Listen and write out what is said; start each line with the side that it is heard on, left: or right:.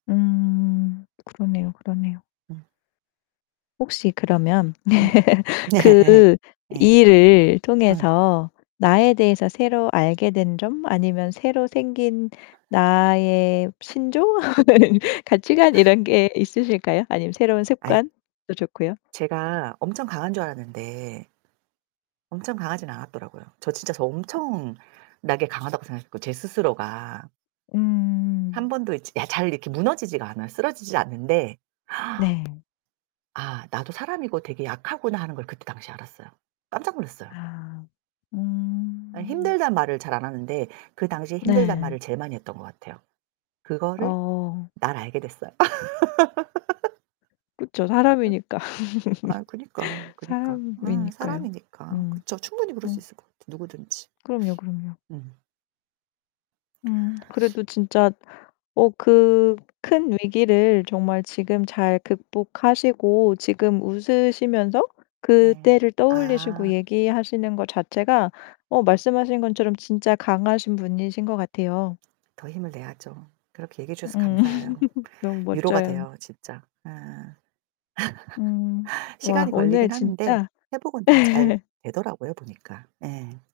left: 음. 그러네요, 그러네요.
right: 음.
left: 혹시 그러면
right: 음 네.
left: 그
right: 예.
left: 일을
right: 어.
left: 통해서 나에 대해서 새로 알게 된 점? 아니면 새로 생긴 나의 신조? 가치관 이런 게 있으실까요? 아니면 새로운
right: 아이
left: 습관도 좋고요.
right: 제가 엄청 강한 줄 알았는데 엄청 강하진 않았더라고요. 저 진짜 저 엄청나게 강하다고 생각했고, 제 스스로가. 1
left: 음.
right: 번도 이 지 야 잘 이렇게 무너지지가 않아요. 쓰러지질 않는데
left: 네.
right: '아, 나도 사람이고 되게 약하구나.' 하는 걸 그때 당시에 알았어요. 깜짝 놀랐어요.
left: 아
right: 예.
left: 음.
right: 힘들단 말을 잘 안 하는데, 그 당시에 힘들다는
left: 네.
right: 말을 제일 많이 했던 것 같아요. 그거를
left: 어.
right: 날 알게 됐어요.
left: 그쵸. 사람이니까.
right: 아유 그니까, 그니까. 음
left: 사람이니까요.
right: 사람이니까.
left: 음.
right: 그쵸. 충분히 그럴 수
left: 음.
right: 있을 것 같아 누구든지.
left: 그럼요, 그럼요.
right: 음.
left: 음, 그래도 진짜 어 그 큰 위기를 정말 지금 잘 극복하시고 지금 웃으시면서
right: 네.
left: 그때를 떠올리시고
right: 아.
left: 얘기하시는 것 자체가 어 말씀하신 것처럼 진짜 강하신 분이신 것 같아요.
right: 더 힘을 내야죠. 그렇게 얘기해 주셔서
left: 음.
right: 감사해요.
left: 너무
right: 위로가
left: 멋져요.
right: 돼요 진짜. 예.
left: 음. 와,
right: 시간이
left: 오늘
right: 걸리긴 하는데
left: 진짜
right: 회복은 다 잘 되더라고요 보니까. 예.